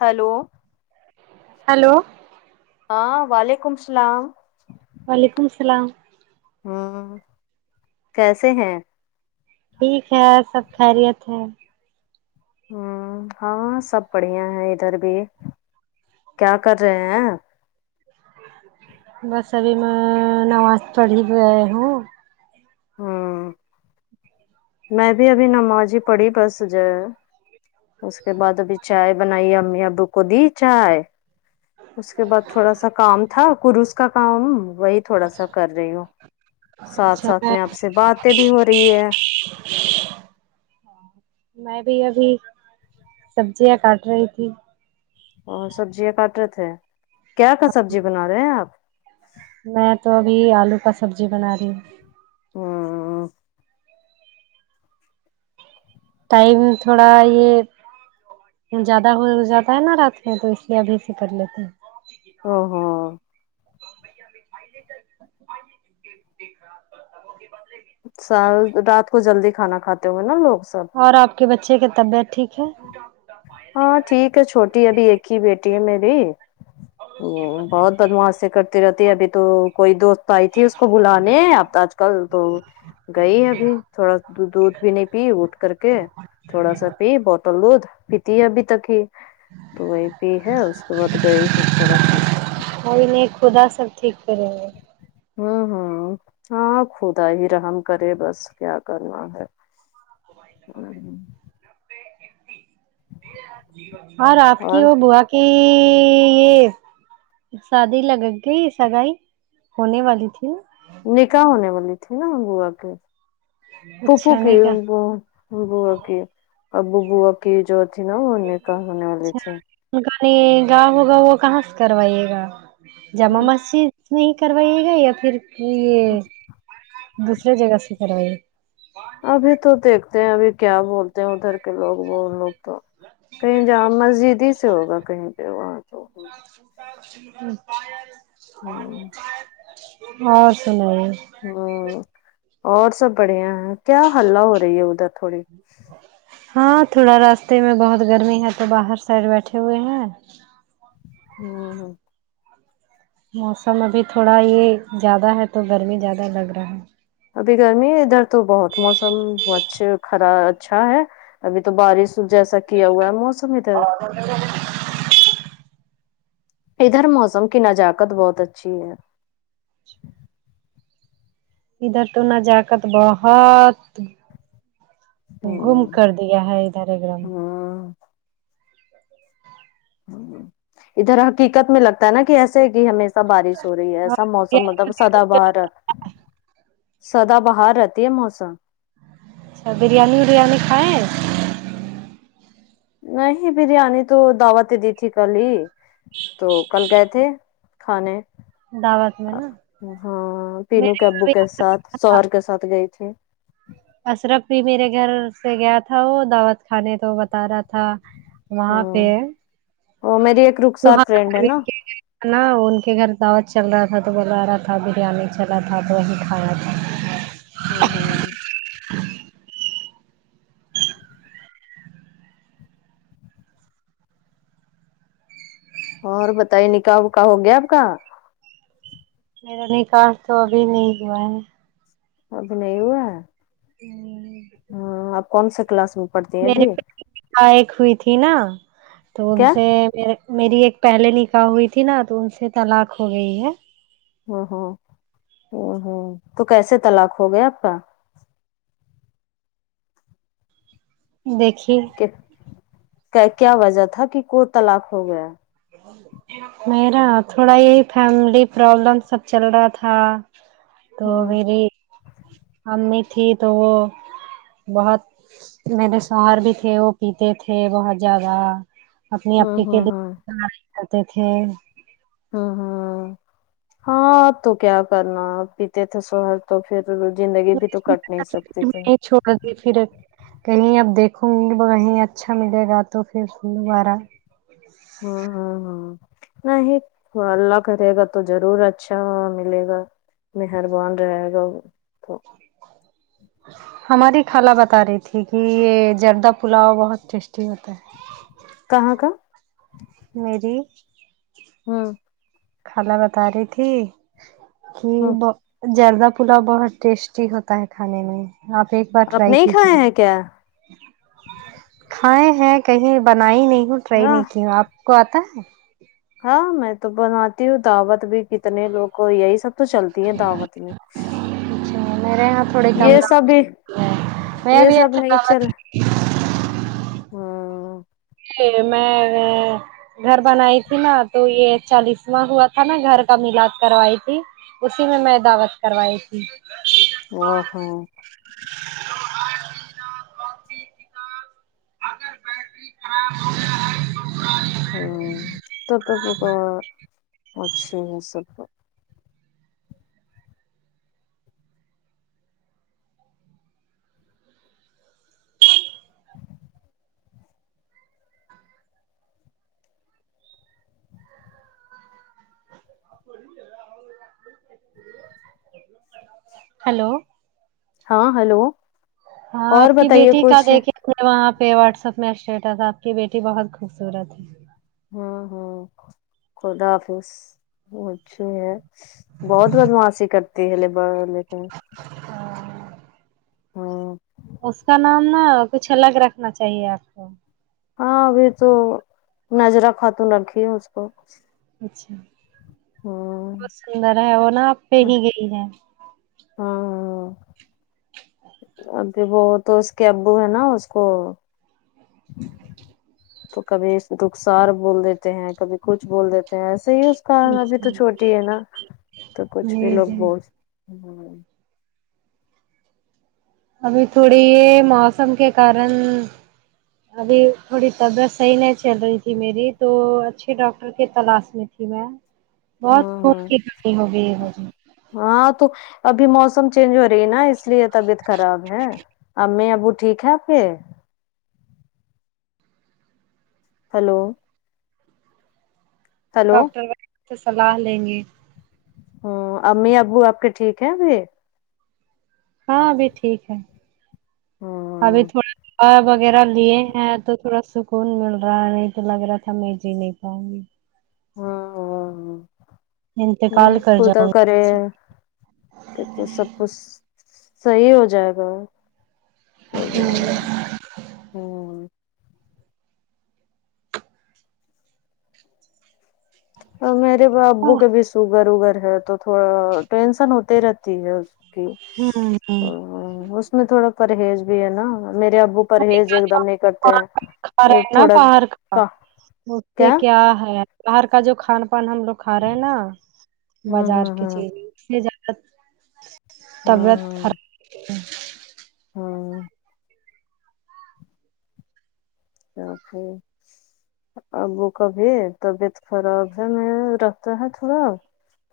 hello hello ہاں وعلیکم السلام وعلیکم السلام ہمم کیسے ہیں ٹھیک ہے سب خیریت ہے ہمم ہاں سب بڑھیا ہے ادھر بھی کیا کر رہے ہیں [unintelligible] بس ابھی میں نماز پڑھ ہی رہی ہوں ہمم میں بھی ابھی نماز ہی پڑھی بس جے اس کے بعد ابھی چائے بنائی امی ابو کو دی چائے اس کے بعد تھوڑا سا کام تھا کورس کا کام وہی تھوڑا سا کر رہی ہوں ساتھ ساتھ میں آپ سے باتیں بھی ہو رہی ہے [inaudible] میں بھی ابھی سبزیاں کاٹ رہی تھی اور سبزیاں کاٹ رہے تھے کیا کا سبزی بنا رہے ہیں آپ میں تو ابھی آلو کا سبزی بنا رہی ہوں ہمم ٹائم تھوڑا یے زیادہ ہو جاتا ہے نا رات میں تو اس لیے ابھی سے کر لیتے ہیں او ہو [unintelligible] سا رات کو جلدی کھانا کھاتے ہوگے نا لوگ سب اور آپ کے بچے کے طبیعت ٹھیک ہے ہاں ٹھیک ہے چھوٹی ابھی ایک ہی بیٹی ہے میری آمم بہت بدماشی کرتی رہتی ہے ابھی تو کوئی دوست آئی تھی اس کو بلانے اب تو آج کل تو گئی ابھی تھوڑا دودھ بھی نہیں پی اٹھ کر کے تھوڑا سا پی بوتل دودھ پیتی ہے ابھی تک ہی تو وہیں پی ہے اس کے بعد گئی ہے تھوڑا سا کوئی نہیں خدا سب ٹھیک کریں گے آمم ہمم ہاں خدا ہی رحم کرے بس کیا کرنا ہے آمم اور آپ کی اور بوا کی یے شادی لگ گئی سگائی ہونے والی تھی نا نکاح ہونے والی تھی نا بوا کے پھپو اچھا کی نہیں کا بوا کی اب بوا کی جو تھی نا وہ نکاح ہونے والی اچھا تھی ان کا نکاح ہوگا وہ کہاں سے کروائیے گا جامع مسجد میں کروائیے گا یا پھر یے دوسرے جگہ سے کروائیے گا ابھی تو دیکھتے ہیں ابھی کیا بولتے ہیں ادھر لوگ وہ لوگ تو کہیں جامع مسجد ہی سے ہوگا کہیں پے وہاں تو ہوں اور سنائیے ہمم اور سب بڑھیا ہیں کیا حالا ہو رہی ہے ادھر تھوڑی ہاں تھوڑا راستے میں بہت گرمی ہے تو باہر سائڈ بیٹھے ہوئے ہیں ہمم موسم ابھی تھوڑا یے زیادہ ہے تو گرمی زیادہ لگ رہا ہے ابھی گرمی ادھر تو بہت موسم اچھے خرا اچھا ہے ابھی تو بارش جیسا کیا ہوا ہے موسم ادھر [inaudible] ادھر موسم کی نجاکت بہت اچھی ہے ادھر تو نزاکت بہت گم ہوں کر دیا ہے ادھر گم ہوں ادھر حقیقت میں لگتا ہے نا کہ ایسا سے کہ ہمیشہ بارش ہو رہی ہے ایسا موسم مطلب سدا بھار سدا باھار رہتی ہے موسم اچھا بریانی وریانی کھائیں نہیں بریانی تو دعوتیں دی تھی کل ہی تو کل گئے تھے کھانے دعوت میں نا ہاں تینو میرے کے یہاں ابو بھی کے ایسا ساتھ کرتا شوہر کے تھا ساتھ گئے تھی اشرف بھی میرے گھر سے گیا تھا وہ دعوت کھانے تو بتا رہا تھا وہاں پہ ہوں وہ میری ایک تو رخسار ہاں فرینڈ ہے نا کھانا ان کے گھر دعوت چل رہا تھا تو بلا رہا تھا بریانی چلا تھا تو وہیں کھانا تھا ہاں ہاں اور بتائیے نکاح وکا ہو گیا آپ کا میرا نکاح تو ابھی نہیں ہوا ہے ابھی نہیں ہوا ہمم، ہاں آپ کون سے کلاس میں پڑھتی ہیں ابھی ائق ہوئی تھی نا تو ان کیا سے میرے میری ایک پہلے نکاح ہوئی تھی نا تو ان سے طلاق ہو گئی ہے امم امم امم امم تو کیسے طلاق ہو گیا آپ کا دیکھیے کیسے کیا وجہ تھا کہ کو طلاق ہو گیا میرا تھوڑا یہی فیملی پرابلم سب چل رہا تھا تو ہوں میری امی تھی تو وہ بہت میرے شوہر بھی تھے وہ پیتے تھے بہت زیادہ اپنی ہوں آپپی کے ہوں بھی ہوں گھر کرتی تھی امم امم تو کیا کرنا پیتے تھے شوہر تو پھر زندگی بھی تو کٹ نہیں سکتی تھی کہی پھر کہیں اب دیکھوں گی کہیں اچھا ملے گا تو پھر دوبارہ امم امم امم نہیں اللہ کرے گا تو ضرور اچھا ملے گا مہربان رہے گا تو ہماری خالہ بتا رہی تھی کہ یہ جردہ پلاؤ بہت ٹیسٹی ہوتا ہے کہاں کا میری ہاں خالہ بتا رہی تھی کہ ہوں زردہ پلاؤ بہت ٹیسٹی ہوتا ہے کھانے میں آپ ایک بار آپ ٹرائی نہیں کھائے کیجیے ہیں کیا کھائے ہیں کہیں بنائی نہیں ہوں ٹرائی ہاں نہیں کی ہوں آپ کو آ تا ہے ہاں میں تو بناتی ہوں دعوت بھی کتنے لوگ کو یہ ہی سب تو چلتی ہے دعوت میں اچھا میرے یہاں تھوڑے کم یہ دعوت سبھی ہے میں یہ بھی سب ایسے نہیں چل دعوت ہاں [unintelligible] میں گھر بنائی تھی نا تو یہ چالیسواں ہوا تھا نا گھر کا علاج کروائی تھی اسی میں میں دعوت کروائی تھی واہ ہو [inaudible] اگر بیٹری خراب ہو ج ہے تو ام تب تو ہو گا اچھا یہ سب ہیلو ہاں ہلو ہاں اور آپ کی بتائیے بیٹی کا کچھ دیکھے میں وہاں پہ واٹسپ میں اسٹیٹس تھا آپ کی بیٹی بہت خوبصورت ہے ہاں ہاں خدا حافظ وہ اچھی ہے بہت بدماشی کرتی ہے لے بڑ لیکن ہاں ہاں اس کا نام نا کچھ الگ رکھنا چاہیے آپ کو ہاں ابھی تو نظیر خاتون رکھی ہے اس کو اچھا ہوں بہت سندر ہے وہ نا آپ پہ ہی گئی ہے ہاں ہاں ہاں ابھی وہ تو اس کے ابو ہے نا اس کو تو کبھی رخسار بول دیتے ہیں کبھی کچھ بول دیتے ہیں ایسے ہی اس کا ابھی تو چھوٹی ہی ہے نا تو کچھ بھی جی لوگ جی بول ابھی تھوڑی یہ موسم کے کارن ابھی تھوڑی طبیعت صحیح نہیں چل رہی تھی میری تو اچھے ڈاکٹر تلاش میں تھی میں بہت خون ہاں کی کمی ہو گئی مجھ ہاں تو ابھی موسم چینج ہو رہی ہے نا اس لیے طبیعت خراب ہے امی ابو ٹھیک ہے آپ کے ہیلو ہلو ڈاکٹر سے صلاح لیں گے ہوں امی ابو آپ کے ٹھیک ہیں ابھی ہاں ابھی ٹھیک ہے ابھی ہاں تھوڑا وغیرہ لیے ہیں تو تھوڑا سکھ خون مل رہا ہے نہیں تو لگ رہا تھا میں جی نہیں پاؤں گی ہاں نہیں انتقال کر خود جاؤں [unintelligible] ہے گی سب کچھ صحیح ہو جائے گا کوئی جگہ ہوں [inaudible] میرے ابو ہوں کے بھی سوگر وگر ہے تو [unintelligible] تھوڑا ٹینسن ہوتے رہتی ہے اس کی ہمم اس میں تھوڑا پرہیز بھی ہے نا میرے ابو پرہیز ایک دم نہیں کرتے کھا ہیں تھوڑا کا یہ کیا ہے باہر کا جو کھان پان ہم لوگ کھا رہے ہیں نا ہوں بازار ہوں کی ہوں چیز طبیعت خراب ہے [inaudible] ہاں تو پھر ابو کا بھی طبیعت خراب ہے میں رکھتا ہے تھوڑا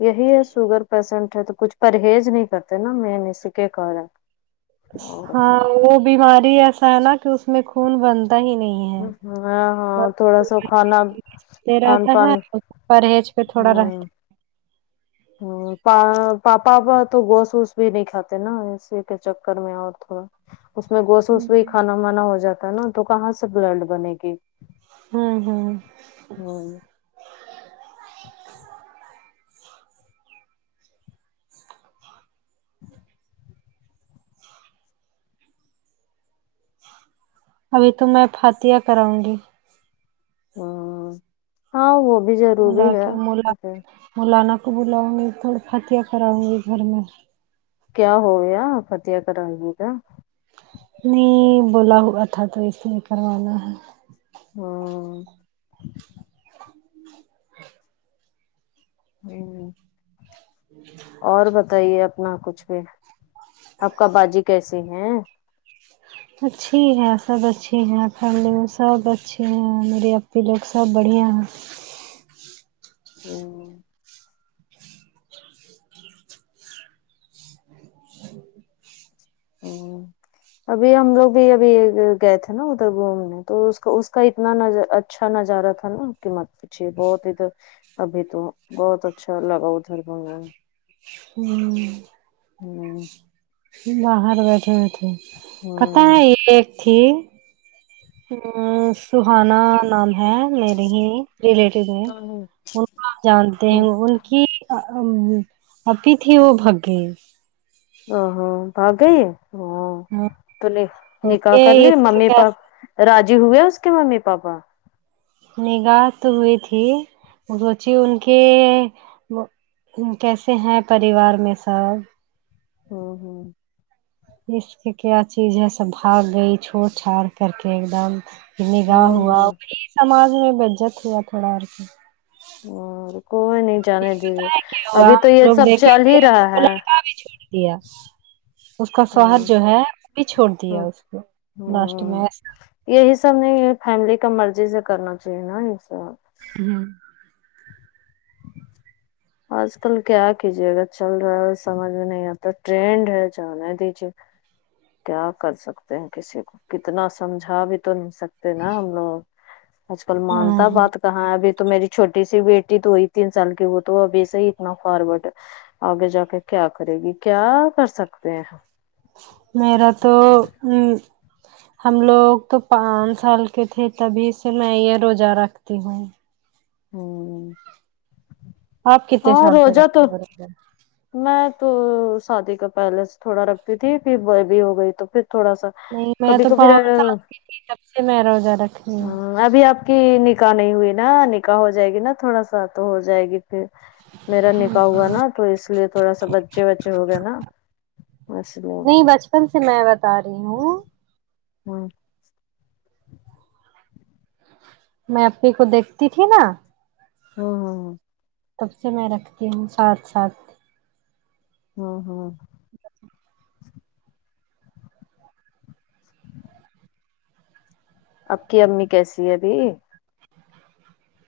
یہی ہے سوگر پیسنٹ ہے تو کچھ پرہیز نہیں کرتے نا مین اسی کے کارن ہاں وہ بیماری ایسا ہے نا کہ اس میں خون بنتا ہی نہیں ہ ہے ہ ہاں تھوڑا سا بس کھانا کھان رہتا ہے پان پرہیز پہ تھوڑا رہتا ہاں پاپا پاپا تو گھوست ووست بھی نہیں کھاتے نا اسی کے چکر میں اور تھوڑا اس میں گوش ہوں ووس بھی کھانا مانا ہو جاتا ہے نا تو کہاں سے بلڈ بنے گی ہوں ہوں ہوں ابھی تو میں فاتحہ کراؤں گی ہ ہاں وہ بھی ضروری ملا ہے کے ملا مولانا کو بلاؤں گی تو فاتحہ کراؤں گی گھر میں کیا ہوگیا فاتحہ کرایں گی کیا نہیں بولا ہوا تھا تو اس لیے کروانا ہے ہاں ہوں ہ [unintelligible] اور بتائیے اپنا کچھ بھی آپ کا باجی کیسے ہیں اچھی ہے سب اچھی ہیں سب اچھے ہیں میرے آپی لوگ سب بڑھیا ہیں ہمم ہمم ابھی ہم لوگ بھی ابھی گئے تھے نا ادھر گھومنے تو اس کا اس کا اتنا نظر اچھا نظارہ تھا نا کہ مت پیچھے بہت ادھر ابھی تو بہت اچھا لگا ادھر گاؤں ہوں ہوں باہر بیٹھے ہوے تھے پتا ہے یہ تھی ہمم سہانہ نام ہے میرے ہی ریلیٹیو میں ہوں ان کو آپ جانتے ہو کہ اآ آپی تھی وہ بھاگی ا وہ ہو بھاگ گئی ہے او تو نکاح کر کے لی اس کے ممی کیا پاپ راضی ہوئے اس کے ممی پاپا نکاح تو ہوئی تھی بچی ان کے کیسے ہیں پریوار میں سب ہ ہوں اس کی کیا چیز ہے سب بھاگ گئی چھوڑ چھاڑ کر کے ایک دم نکاح ہوں ہوا ہوں وہی سماج میں بےعزت ہوا تھوڑا اور کیا اور کو نہیں یہ جانے بت دیجیے ہے کیا ہوا ابھی ہم تو یہ لوگ سب چل دیکھے ہی خود رہا کو ہے لڑکا بھی چھوڑ دیا اس کا شوہر ہوں جو ہے وہ بھی چھوڑ ہوں دیا اس کو لاسٹ ہوں میں یہی سب نہیں فیملی کا مرضی سے کرنا چاہیے نا یہ سب ہمم آج کل کیا کیجے اگر چل رہا ہے سمجھ میں نہیں آتا ٹرینڈ ہے جانا ہے دیجیے کیا کر سکتے ہیں کسی کو کتنا سمجھا بھی تو نہیں سکتے نا ہم لوگ آج کل ہاں مانتا ہاں بات کہاں ہے ابھی تو میری چھوٹی سی بیٹی تو ہوئی تین سال کی وہ تو ابھی سے ہی اتنا فارورڈ ہے تو آگے جا کے کیا کرے گی کیا کر سکتے ہیں میرا تو مم ہم لوگ تو پانچ سال کے تھے تبھی سے میں یہ روزہ رکھتی ہوں ہوں آپ کتنے سال سے رکھتے ہو روزہ میں تو شادی کا پہلےسے تھوڑا رکھتی تھی پھر بے بی ہو گئی تو پھر تھوڑا سا نہیں میں کبھی تو پانچ کبھی سال کی تھی جب سے میں روزہ رکھتی ہ ہوں ابھی آپ کی نکاح نہیں ہوئی نا نکاح ہو جائے گی نا تھوڑا سا تو ہو جائے گی پھر میرا نکاح ہوا نا تو اس اس لیے تھوڑا سا بچے وچے ہو گئے نا اس لیے تم سے میں بتا رہی ہوں ہمم میں آپی کو دیکھتی تھی نا ہوں ہوں ہوں تب سے میں رکھتی ہوں ساتھ ساتھ ہاں ہاں اب کی امی کیسی ہے ابھی